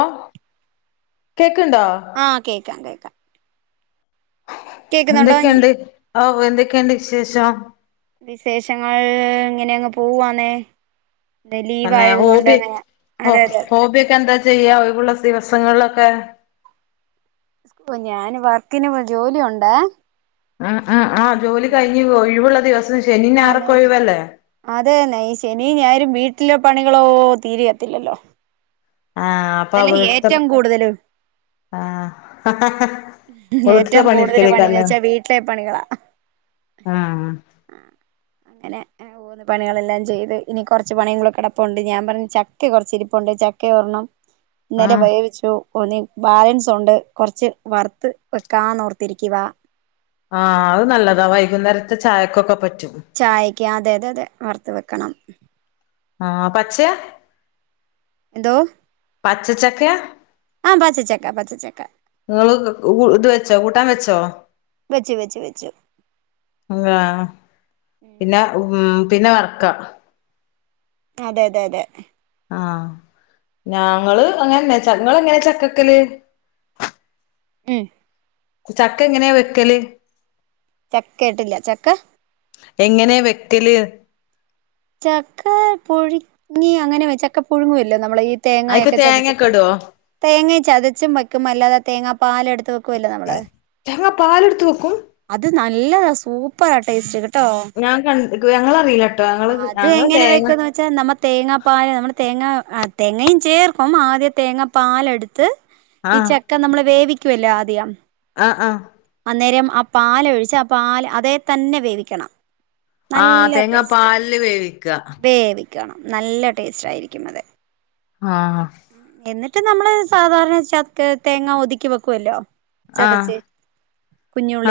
ആഹ കേ ആഹ് കേൾക്കാം കേൾക്കാം കേക്കുന്നുണ്ടോ എന്തൊക്കെയുണ്ട് ആ എന്തൊക്കെയുണ്ട് വിശേഷം വിശേഷങ്ങൾ ഇങ്ങനെങ്ങ് പോവാന്നേ ഇന്ന് ലീവ് തന്നെ ആയത് കൊണ്ട് ഹോബി അങ്ങനെ അതെ അതെ ഹോബിയൊക്കെ എന്താ ചെയ്യാ ഒഴിവുള്ള ദിവസം ദിവസങ്ങളൊക്കെ ഓ ഞാൻ വർക്കിന് പോയി ജോലിയുണ്ട് ആ ആ ആ ജോലി കഴിഞ്ഞ് ഒഴിവുള്ള ദിവസം ശനി ആതെ ഞായറൊക്കെ അതെ ഒഴിവല്ലേ അതെന്നെ ശരി നീ ആരും വീട്ടിലെ പണികളോ തീരത്തില്ലല്ലോ ആഹ അപ്പൊ വീട്ടത്തെ ആഹ ഏറ്റവും കൂടുതൽ പണീന്ന് വെച്ചാ വീട്ടിലെ പണികളാ ആഹ അങ്ങനെ്ഓന്ന് പണികളെല്ലാം ങ്ങനെ പണികളെല്ലാം ചെയ്ത് ഇനി കുറച്ച് പണികൂടെ കിടപ്പുണ്ട് ഞാൻ പറഞ് ചക്ക കുറച്ച് ഇരിപ്പണ്ട് ചക്ക ഒരെണ്ണം ആ ഇന്നലെ വേവിച്ചു ഇനി ബാലൻസ് ഉണ്ട് കുറച്ച് വറുത്ത് വെക്കാന്നോർത്തിരിക്കുക ആഹ അത് നല്ലതാ വൈകുന്നേരത്തെ ചായക്കൊക്കെ പറ്റും ചായക്ക് അതെ അതെ അതെ വറുത്ത് വെക്കണം ആഹ പച്ചെ ന്തോ പച്ചച്ചക്കയാ പച്ചച്ചക്ക നിങ്ങൾ ഇത് വെച്ചോ കൂട്ടാൻ വെച്ച ഓ വെച്ചു വെച്ചു വെച്ചു ആ പിന്നെ ഉം പിന്നെ വർക്ക അതെ അതെ അതെ ആഹ ഞങ്ങൾ പിന്നെ അങ്ങനന്നെ നിങ്ങൾ എങ്ങനെ ചക്ക വെക്കല് [inaudible] ചക്കെങ്ങനെ വെക്കല് ച കേട്ടില്ല ചക്ക എങ്ങനെ വെക്കല് ചക്ക പുഴുങ്ങി അങ്ങനെ വ ചക്ക പുഴുങ്ങുവല്ലോ നമ്മൾ അയ്ക്ക് തേങ്ങൊക്കെ തേങ്ങൊക്കെ ചതച്ചിട്ട് ഇടോ തേങ്ങ ചതച്ചും വയ്ക്കുമ്പോ അല്ലാതെ തേങ്ങാ പാല് എടുത്ത് കുല്ലേ നമ്മളെ തേങ്ങ പാലെടുത്ത് വക്കും ഇത് നല്ലതാ സൂപ്പറ ആ ടേസ്റ്റ് കി ട്ടോ ഞാൻ കണ്ട് ഞങ്ങളറിയില്ലട്ടോ ഞങ്ങള് അത് ഞങ്ങള് എങ്ങനെ തേങ്ങ വെക്കന്ന് വെച്ചാൽ നമ്മ തേങ്ങാപ്പാൽ നമ്മ തേങ്ങ ആ തേങ്ങയും ചേർക്കും ആദ്യ തേങ്ങ പാലെടുത്ത് ഈ ചക്ക നമ്മള് വേവിക്കുവല്ലോ ആദ്യം ആ ആ അന്നേരം ആ പാല് ഒഴിച്ച് ആ പാൽ അതേ തന്നെ വേവിക്കണം ആഹ് നല്ല തേങ്ങ ടേസ്റ്റ് പാലില് വേവിക്ക വേവി കണം നല്ല ടേസ്റ്റ് ആയിരിക്കും അത് ആ മറ്റ നമ്മള് സാധാരണ ച തേങ്ങ ഒതുക്കി വെക്കുവല്ലോ ആഹ് ചതച്ചി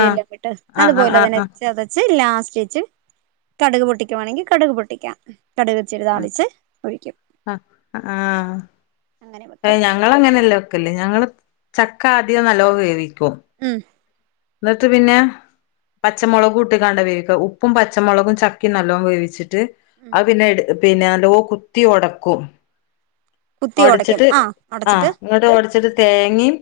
ആഹ് വിട്ട് ആഹ് അത്പോലോ ആഹ് തന്നെ ആഹ് ചതച്ചി ച്ച് ലാസ്റ്റ് വച്ച് കടുക് പൊട്ടിക്കുവാണെങ്കിൽ കടുക് പൊട്ടിക്കാം കടുക ചെടി ആഹ് താളിച്ച് ഒഴിക്കും അങ്ങനെ അ വെക്കും ഞങ്ങ അങ്ങനെല്ല വെക്കൽ ഞങ്ങള് ചക്ക ആധികം നല്ലോ വേവിക്കോ ഉം എന്നിട്ട് പിന്നെ പച്ചമുളക് ഇട്ടക്കണ്ട് വേവിക്ക ഉപ്പും പച്ചമുളകും ചക്കി നല്ലോണം വേവിച്ചി ട്ട് ഉം ആ പിന്നെ പിന്നെല്ലോ കുത്തി ഉടക്കും കുത്തി ഒടയ്ക്കും ഓടിച്ചിട്ട് ആ ആഹ് ഒടച്ചിട്ട് ഇങ്ങോട്ട് ഓടിച്ചിട്ട് തേങ്ങയും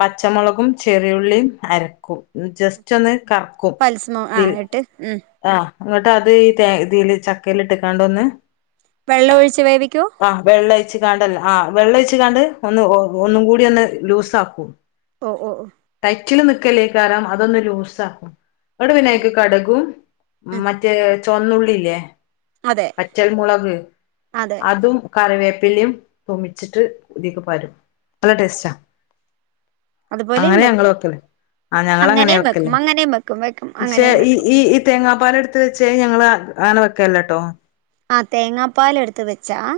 പച്ചമുളകും ചെറിയുള്ളിയും അരക്കും ജസ്റ്റ് ഒന്ന് കറക്കും പൽസ്മോ ആ ഇതിൽ ഇട്ട് ഉം ആഹ് അങ്ങോട്ട് അത് ഈ ഇതിൽ ചക്കൽ ഇട്ടക്കാണ്ട ഒന്ന് വെള്ളം ഒഴിച്ചു വേവിക്കൂ ച്ച് കാണ്ടല്ല ആ വെള്ളം ഒഴിച്ച് കാണ്ട് ഒന്ന് ഒന്നും കൂടി ഒന്ന് ലൂസ് ആക്കും ഓ ഓ ഓ അച്ചിൽ നിക്കലേ കാരം അതൊന്ന് ലൂസ ആക്കും അവിടെ ഉം ഉം വിനയക്ക് കടകും ഉം മറ്റേ ചൊന്നുള്ളില്ലേ അതെ വറ്റൽ മളക് അതെ അതും കരവേപ് പിലെം തൂമ്പിച്ചിട്ട് ഇതിക്ക് പാരും നല്ല ടേസ്റ്റ അതുപോലെയും അങ്ങനെ വെക്കും ഞങ്ങള് വെക്കലേ ആ ഞങ്ങള അങ്ങനെ അങ്ങനെയും വെക്കല്ലേ വെക്കും അങ്ങനെയും വെക്കും വെക്കും പക്ഷേ അങ്ങനെയും ഈ വെക്കും ഈ ഇത ങ്ങാ പാല് എടുത്ത് വെച്ചേ ഞങ്ങള് അങ്ങനെ വെക്കല്ലെട്ടോ ആ തേങ്ങാപ്പാല് എടുത്ത് വെച്ചാ ആ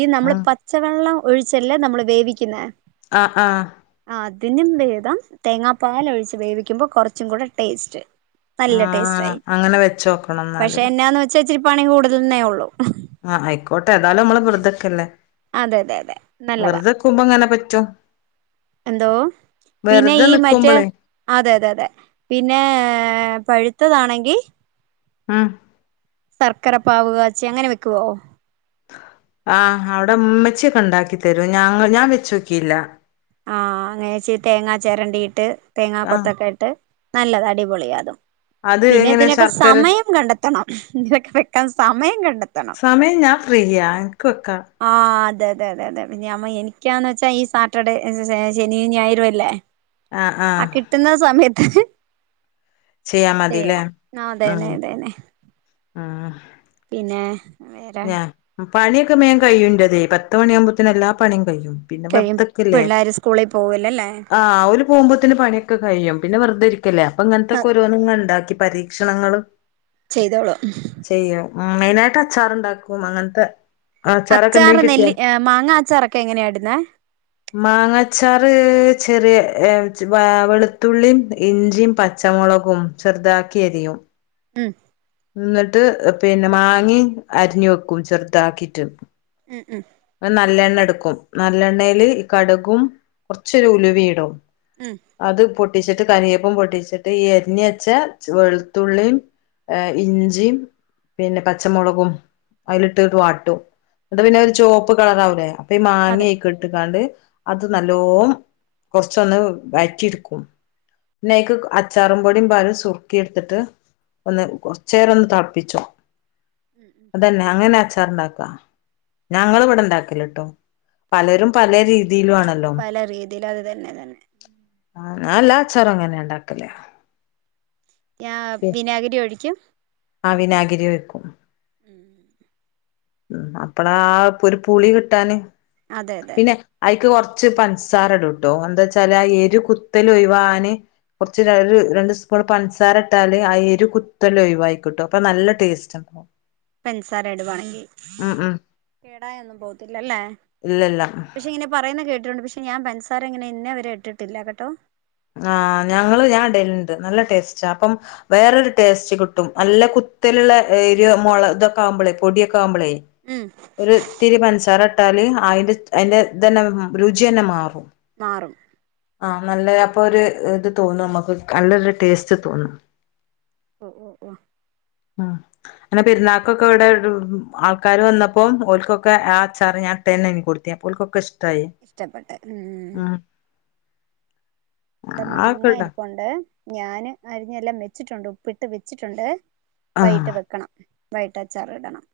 ഈ നമ്മള് ആഹ് പച്ചവെള്ളം ഒഴിച്ചല്ലേ നമ്മൾ വേവിക്കുന്ന ആ ആ ഇതിനും വേദം തേങ്ങാപ്പാല് ഒഴിച്ച് വേവിക്കുമ്പോ കുറച്ചും കൂടെ ടേസ്റ്റ് നല്ല ടേസ്റ്റ് ആഹ് ആയി അങ്ങനെ വെച്ചോക്കണം ന്നാല് പക്ഷെ എന്നാ വെച്ചാ ഇച്ചിരി പണി കൂടുതലന്നേ ഉള്ളു ആഹ് ആയിക്കോട്ടെ ഏതായാലും നമ്മള് വെറതെക്കെല്ലേ അതെതെ അതെ നല്ലതാ അങ്ങനെ പറ്റോ എന്തോ പിന്നെ ഈ മറ്റേ നിക്കുമ്പളേ അതെ അതെ അതെ പിന്നെ പഴുത്തതാണെങ്കിൽ ആ ശർക്കര പാവ് കാച്ചി അങ്ങനെ വെക്കുവോ ആഹ് അവിടെ ഉമ്മച്ചയൊക്കെ ഉണ്ടാക്കി തരൂ ഞ ഞാൻ വെച്ച് നോക്കിയില്ല ആ അങ്ങനെച്ച തേങ്ങാ ചിരണ്ടിട്ട് തേങ്ങാ ആഹ് കൊത്തൊക്കെ ഇട്ട് നല്ലതാ അടിപൊളിയാതും അത് എങ്ങനെ പിന്നെതിനൊക്കെ ശർക്കര സമയം കണ്ടെത്തണം ഇതിനൊക്കെ വെക്കാൻ സമയം കണ്ടെത്തണം ആ ഫ്രീയാന്ക്ക് വെക്ക ആ അതെ അതെ അതെ അതെ പിന്നെ നമ്മ എനിക്കാന്ന് വെച്ചാ ഈ സാറ്റർഡേ ശെനിം ഞായറും അല്ലേ ആഹ് ആ ആഹ് കിട്ടുന്ന സമയത്ത് ചെയ്യാ മതില്ലേ ചെയ്യണം ആ അതെനേ അതെന്നേ ആഹ് പിന്നെ വേറെ ഞാ പണ്യൊക്കെ മേം കയ്യുൻ്റെതേ പത്ത് മണിയാവുമ്പോത്ത്ന് എല്ലാ പണിം കയ്യും പിന്നെ കഴിയും വെറ്തെക്കല്ലേ പിള്ളേര് സ്കൂളിൽ പോവൂലല്ലേ ആ ഓൽ പോകുമ്പോത്ത്ന് പണ്യൊക്കെ കഴിയും പിന്നെ വെറുതെയിര്ക്കല്ലേ അപ്പൊ ഇങ്ങന് ആഹ് ത്തക്കോരോന്ന്ങ്ങെണ്ടാക്കി പരീക്ഷണങ്ങൾ ചെയ്തോളൂ മ് മെയ്നായ്ട്ട് അച്ചാറ്ണ്ടാക്കും അങ്ങന്ത്തെ അച്ചാർ നെല്ലി മാങ്ങാച്ചാറൊക്കെ എങ്ങനെയിടുന്നേ മാങ്ങച്ചാർ ചെറിയ വെളുത്തുള്ളിം ഇഞ്ചിയു പച്ച ച്ചമൊളകും ചെറ്താക്കി എരിയും മ്മ് ന്ന്ട്ട് പിന്നെ മാങ്ങിം അര്ഞ്ഞ് വെക്കും ചെറ്താക്കിട്ട് ഉം ഉം നല്ലെണ്ണ എടക്കും നല്ലെണ്ണേൽ കട്കും കൊറ്ച്ചൊരു ഉലുവീടും ഉം അത് പൊട്ടിച്ചിട്ട് കര്യേപ്പും പൊട്ടിച്ചിട്ട് ഈ എര്ഞ്ഞെച്ച വെള്ത്തുള്ളിം എം ഇഞ്ചിം പിന്നെ പച്ചമൊളകും അയിൽ ഇട്ടിട്ടു വാട്ടും ന്നട്ട് പിന്നത് ഒരു ചോവപ്പ് കളറാവൂലേ അപ്പൊ ഈ അതെ മാങ്ങിം അയ്ക്ക്ട്ട്ക്കാണ്ട് അത് നല്ലോം കൊറ്ച്ചൊന്ന് വയറ്റിട്ക്കും പിന്നയ്ക്ക് അച്ചാറും പൊടിം പാരും സുറുക്കി എടുത്തിട്ട് ഒന്ന് കൊറച്ചേരൊന്ന് തള്പ്പിച്ചും. ഉം ഉം അതന്നെ അങ്ങനെ അച്ചാ ണ്ടാക്കാ. ഞങ്ങളിവ്ടെണ്ടാക്കല്ട്ടോ പലരും പലേ രീതി പല രീതിയില അത് തന്നെ തന്നെ. ആ ഞാൻ എല്ലാ അച്ചാറും അങ്ങനെ ഇണ്ടാക്കല് ഞാ വിനാഗിരി ഒഴിക്കും ആ വിനാഗിരി ഒഴിക്കും. മ് മ് അപ്പളാ ആ ഒരു പുളി കിട്ടാന്, അതെ അതെ പിന്നെ അയ്ക്ക് കൊറ് ച്ച് പഞ്സാരടുട്ടോ എന്താച്ചാല് ആ എരു കുത്തല് ഒയ് വാവാന്. കൊറ്ച്ച് ഒര് രണ്ട് സ്പൂൺ പഞ്സാരട്ടാല്, ആ എരു കുത്തൽ ഒഴിവായി കിട്ടും അപ്പൊ നല്ല ടേസ്റ്റ് [inaudible] പെൻസാര ഇടുവാണെങ്കി ഉം ഉം കേടായൊന്നും പോവ്ത്തില്ലല്ലേ? ഇല്ലല്ല പക്ഷെ ഇങ്ങനെ പറയുന്ന കേട്ടിട്ടുണ്ട് പക്ഷേ, ഞാൻ പൻസാരങ്ങനെ ഇന്നേവരെ ഇട്ട്ട്ടില്ല കേട്ടോ ആ ഞങ്ങള് ഞാൻ ഇടല്ണ്ട്. നല്ല ടേസ്റ്റാ അപ്പം വേറൊരു ടേസ്റ്റ് കിട്ടും നല്ല കുത്തല്ള്ള എരോ മൊളോ തൊക്കാവുമ്പൊളേ പൊട്യൊക്കാവുമ്പളേ ഉം ഒരുത്തിരി പൻസാരട്ടാല് ആയിൻ്റെ അയിന്റെ തന്നെ രുച്യന്നെ മാറും. മാറും ആ നല്ല അപ്പൊര് ഇത് തോന്നും നമ്മക്ക് നല്ലൊരു ടേസ്റ്റ് തോന്നും. ഓ ഓ ഓ ആ ന്നലെ പെര്ന്നാക്കൊക്കെവടെ ആൾക്കാര് വെന്നപ്പോം ഓൽകൊക്കെ ആ അച്ചാർ ഞാൻ ട്ടന്നെ കൊട്ത്ത് ഞാൻ അപ്പോ ഓൽകൊക്കെ ഇഷ് ഇഷ്ടപ്പെട്ടെ മ്മ് ടെ മാങ്ങ ആക്കെ ഇടാ ഇര്പ്പുണ്ട്. ഞാൻ അരിഞ്ഞെല്ലാം വെച്ചിട്ടുണ്ട്, ഉപ്പിട്ട് വെച്ചിട്ടുണ്ട് വൈട്ട് ആഹ് വെക്കണം വൈകിട്ട് അച്ചാറ്ടണം.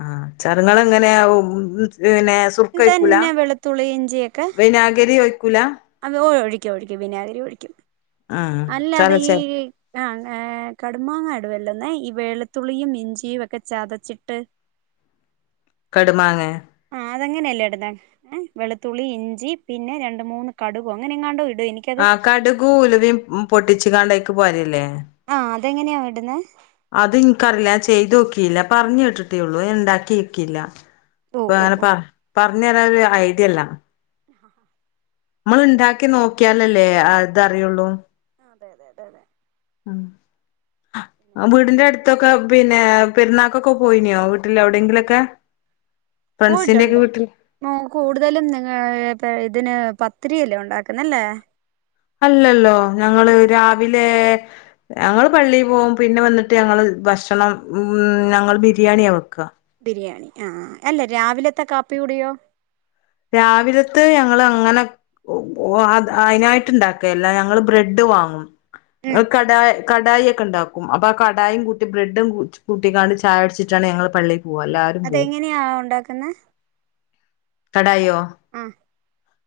ആ അച്ചാറുകളെങ്ങനെയാ [unintelligible] പിന്നെ സുർക്ക ഒയ്ക്കൂലാ? ഇതന്നെ വെളുത്തുള്ളി വിനാഗിരി ഒ അതെ ഓ ഒഴിക്കും ഒഴിക്കും വിനാഗിരി ഒഴിക്കും. ആഹ് അല്ല അതെ ചതച്ച ഈ ആഹഹ് കടുമാങ്ങ അച്ച വല്ലെന്ന് ഈ വെളുത്തുളളിയും, ഇഞ്ചിയും ഒക്കെ ചതച്ചിട്ട് കടുമാങ്ങേ? അതെങ്ങനെയല്ലേ ഇടുന്നെ? ഏ വെളുത്തുള്ളി ഇഞ്ചി പിന്നെ രണ്ട് മൂന്ന് കടുവോ അങ്ങനെങ്ങാണ്ടോ ആ കടുകും ഉലവിം പൊട്ടിച്ച്ക്കാണ്ട് അയ്ക്ക് പാരല്ലേ? ആ അതെങ്ങനെയാ ഇട്ന്നേ? അത് ഇൻകറീല. ഞാൻ ചെയ്ത് നോക്കീല്ല. പറഞ്ഞേട്ടിട്ടേള്ളൂ. ഞാൻ ണ്ടാക്കി നോക്കീല്ല. ഓഹ് അപ്പൊ ഓഹ് അങ്ങനെ ഓഹ് പറ പറഞ്ഞരാനൊരു ഐഡിയല്ല. [inaudible] നമ്മൾ ഇണ്ടാക്കി നോക്കിയാലല്ലേ അതറിയുള്ളൂ. അതെ അതെ അതെ അതെ ഉ പിന്നെന്നാ വീടിന്റെ അടുത്തൊക്കെ പിന്നെ പെരുന്നാക്കൊക്കെ പോയിനോ വീട്ടില് എവിടെങ്കിലൊക്കെ? പോയിട്ടുണ്ട്കൂടുതലും നിങ്ങ ഇതിന് പ ത്തിരിയല്ലേ ഉണ്ടാക്കുന്നല്ലേ? അല്ലല്ലോ ഞങ്ങള് രാവിലെ ഞങ്ങള് പള്ളി പോകും, പിന്നെ വന്നിട്ട് ഞങ്ങള് ഭക്ഷണം ഉം ഞങ്ങൾ ബിരിയാണിയാ വെക്ക. ബിരിയാണി ആ അല്ല രാവിലത്തെ കാപ്പി കൂടിയോ? രാവിലത്തെ ഞങ്ങള് അങ്ങനെ അതിനായിട്ട് ഉണ്ടാക്കലില്ല. ഞങ്ങള് ബ്രെഡ് വാങ്ങും. ഉം കട കടായി ഒക്കെ ഉ ണ്ടാക്കും. അപ്പ ആ കടായിം കൂട്ടി ബ്രെഡും കൂട്ടിക്കാണ്ട് ചായുട്ച്ച്ട്ടാണ് ഞങ്ങള് പള്ളി അതെങ്ങനെയാ ഉണ്ടാക്കുന്നെ? കടായിയോ ആ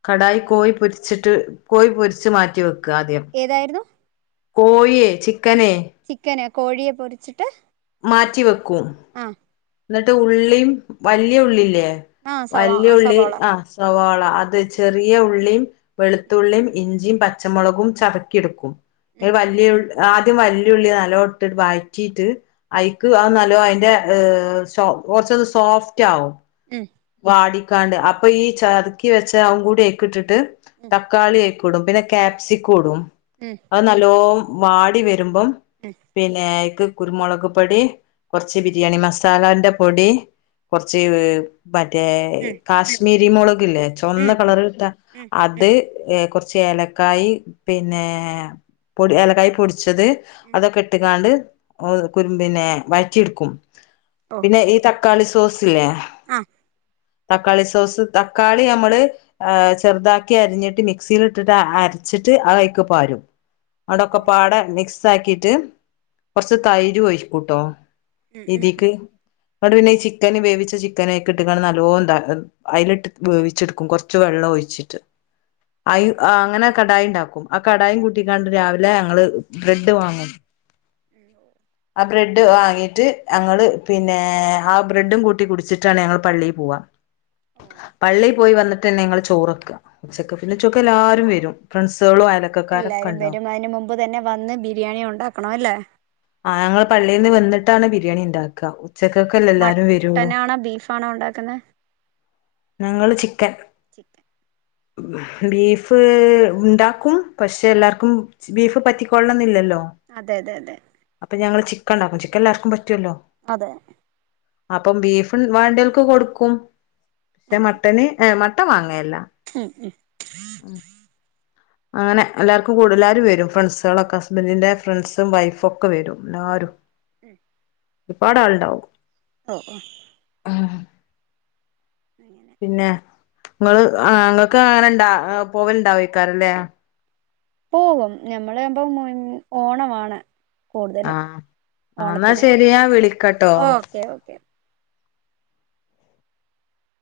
കടായി കോഴി പൊരിച്ചിട്ട് കോഴി പൊരിച്ച് മാറ്റി വെക്കും ഏതായിരുന്നു കോഴിയെ ചി ചിക്കന് കോഴിയെ പൊരിച്ചിട്ട് റ്റി വെക്കും ആ എന്നിട്ട് ഉള്ളീം വലിയ ഉള്ളില്ലേ ആ സവാ സവാള [unintelligible] ആ സവാള അത് ചെറിയ ഉള്ളിയും വെളുത്തുള്ളിയും ഇഞ്ചിയും പച്ചമുളകും ചതക്കിടുക്കും ഉം ആദ്യം വല്ലിയുള്ളി നലോ ഇട്ട്ട്ട് വയറ്റിട്ട് ഉം അയിക്ക് അഅ് നലോ കുറച്ചൊന്ന് സോഫ്റ്റ് ആകും വാടിക്കാണ്ട് അപ്പൊ ഈ ചത്ക്കി വെച്ച അവും കൂടി അയ്ക്കിട്ടിട്ട് ഉം തക്കാളി ഇടും പിന്നെ ക്യാപ്‌സിക്കുടും ഉം അത് നല്ലോ വാടി വരുമ്പോ ഉം പിന്നെ കുരുമുളക് പൊടി കുറച്ച് ബിരിയാണി മസാലാന്റെ പൊടി കുറച്ച് മറ്റേ ഉം കാശ്മീരി മുളക് ലേ ഉം ഉം ചുവന്ന കളർ കിട്ടാ ഉം ഉം ഉം അത്ഏ കുറ ച്ച് ഏലക്കൈ പിന്നെ പൊഏലക്കായി പൊടി ച്ചത് ഉം അതൊക്കെ ഇട്ട കാണ്ട് കു പിന്നെ വഴറ്റി എടുക്കും പിന്നെ ഈ തക്കാളി സോസ് ലേ ആ തക്കാളി സോസ് തക്കാളി നമ്മള് ചെറുതാക്കി അരിഞ്ഞിട്ട് മിക്സിലിട്ടിട്ട് അ രിച്ചിട്ട് അതയ്ക്ക് പാരും അവ്ടൊക്ക ഓഹ് പാടെ മിക്സാക്കിട്ട് കൊറ്ച്ച് തൈരും ഒയ്ക്കൂട്ടോ ഉം ഉം ഇതീക്ക് [unintelligible] പിന്നെ ഈ ചിക്കന് വേവിച്ച ചിക്കനെകെ കിട്ടികാണും നല്ലോന്താ അ അയ്ലിട്ട് വേവ്ച്ചെടുക്കും കൊറ്ച്ച് വെള്ളം ഒയ്ച്ചിട്ട് അയ്യു ഉം ആ ഉം അങ്ങനെ കടായി ഇണ്ടാക്കും ആ കടായിം കൂട്ടിക്കാണ്ട് രാവിലെ ഞങ്ങള് ബ്രെഡ് വാങ്ങും ഉം ഉം ആഹ് ബ്രെഡ് വാങ്ങീട്ട് ഞങ്ങള് പിന്നെ ആ ബ്രെഡും കൂട്ടി കുടിച്ചിട്ടാണ് ഞങ്ങള് പള്ളി പോവാ ഓ പള്ളി പോയ് വന്നിട്ടന്നെ ങ്ങള് ചോറൊക്ക ഉച്ചക്ക് പിന്നെ ചൊക്കെല്ലാരും വരും ഫ്രണ്ട്സ് എല്ലാരും വരും അയ്ന് മുമ്പ് തന്നെ വന്ന് ബിരിയാണി ഒണ്ടാക്കണ അല്ലേ ആ ഞങ്ങള് പള്ളിന്ന് വെന്നിട്ടാണ് ബിരിയാണി ഇണ്ടാക്കാ ഉച്ചകൊകെ അല്ലെ എല്ലാരും വരുള്ളൂ മട്ടനാണോ ബീഫാണോ ഉണ്ടാക്കുന്നത് ഞങ്ങള് ചിക്കൻ ചിക്കൻ ബീഫ് ഉണ്ടാക്കും പക്ഷെ എല്ലാർക്കും ബീഫ് പറ്റിക്കൊള്ളന്നില്ലല്ലോ അതെ അതെ അതെ അപ്പ ഞങ്ങള് ചിക്കൻണ്ടാക്കും ചിക്കൻ എല്ലാർക്കും പറ്റുവല്ലോ അതെ അപ്പം ബീഫും വണ്ടിയക്ക് കൊടുക്കും പക്ഷെ അങ്ങനെ മട്ടന് എ മട്ടവാങ്ങല്ല ഉം ഉം അങ്ങനെ എല്ലാർക്കും കൂടുലാരും വരും ഫ്രണ്സ്കളൊക്കെ ഹസ്ബന്റിന്റെ ഫ്രണ്ട്സും വൈഫോക്കെ വരും എല്ലാരും [unintelligible] ഇപ്പാടെ ആൾണ്ടാവും ആഹ് ആഹ് ആ അങ്ങനെ നിങ്ങള് ആ നിങ്ങക്ക് അങ്ങനെ ഇണ്ടാ ആ പോവൽണ്ടാവയ്ക്കാറല്ലേ പോകും ഞമ്മളയാമ്പോ [unintelligible] ഓണമാണ് കൂടുതലും ആഹ് ആ എന്നാ ഓണത്തിന് ശരി ഞാൻ സദ്യ വിളിക്കട്ടോ ആ ഓകെ ഓകെ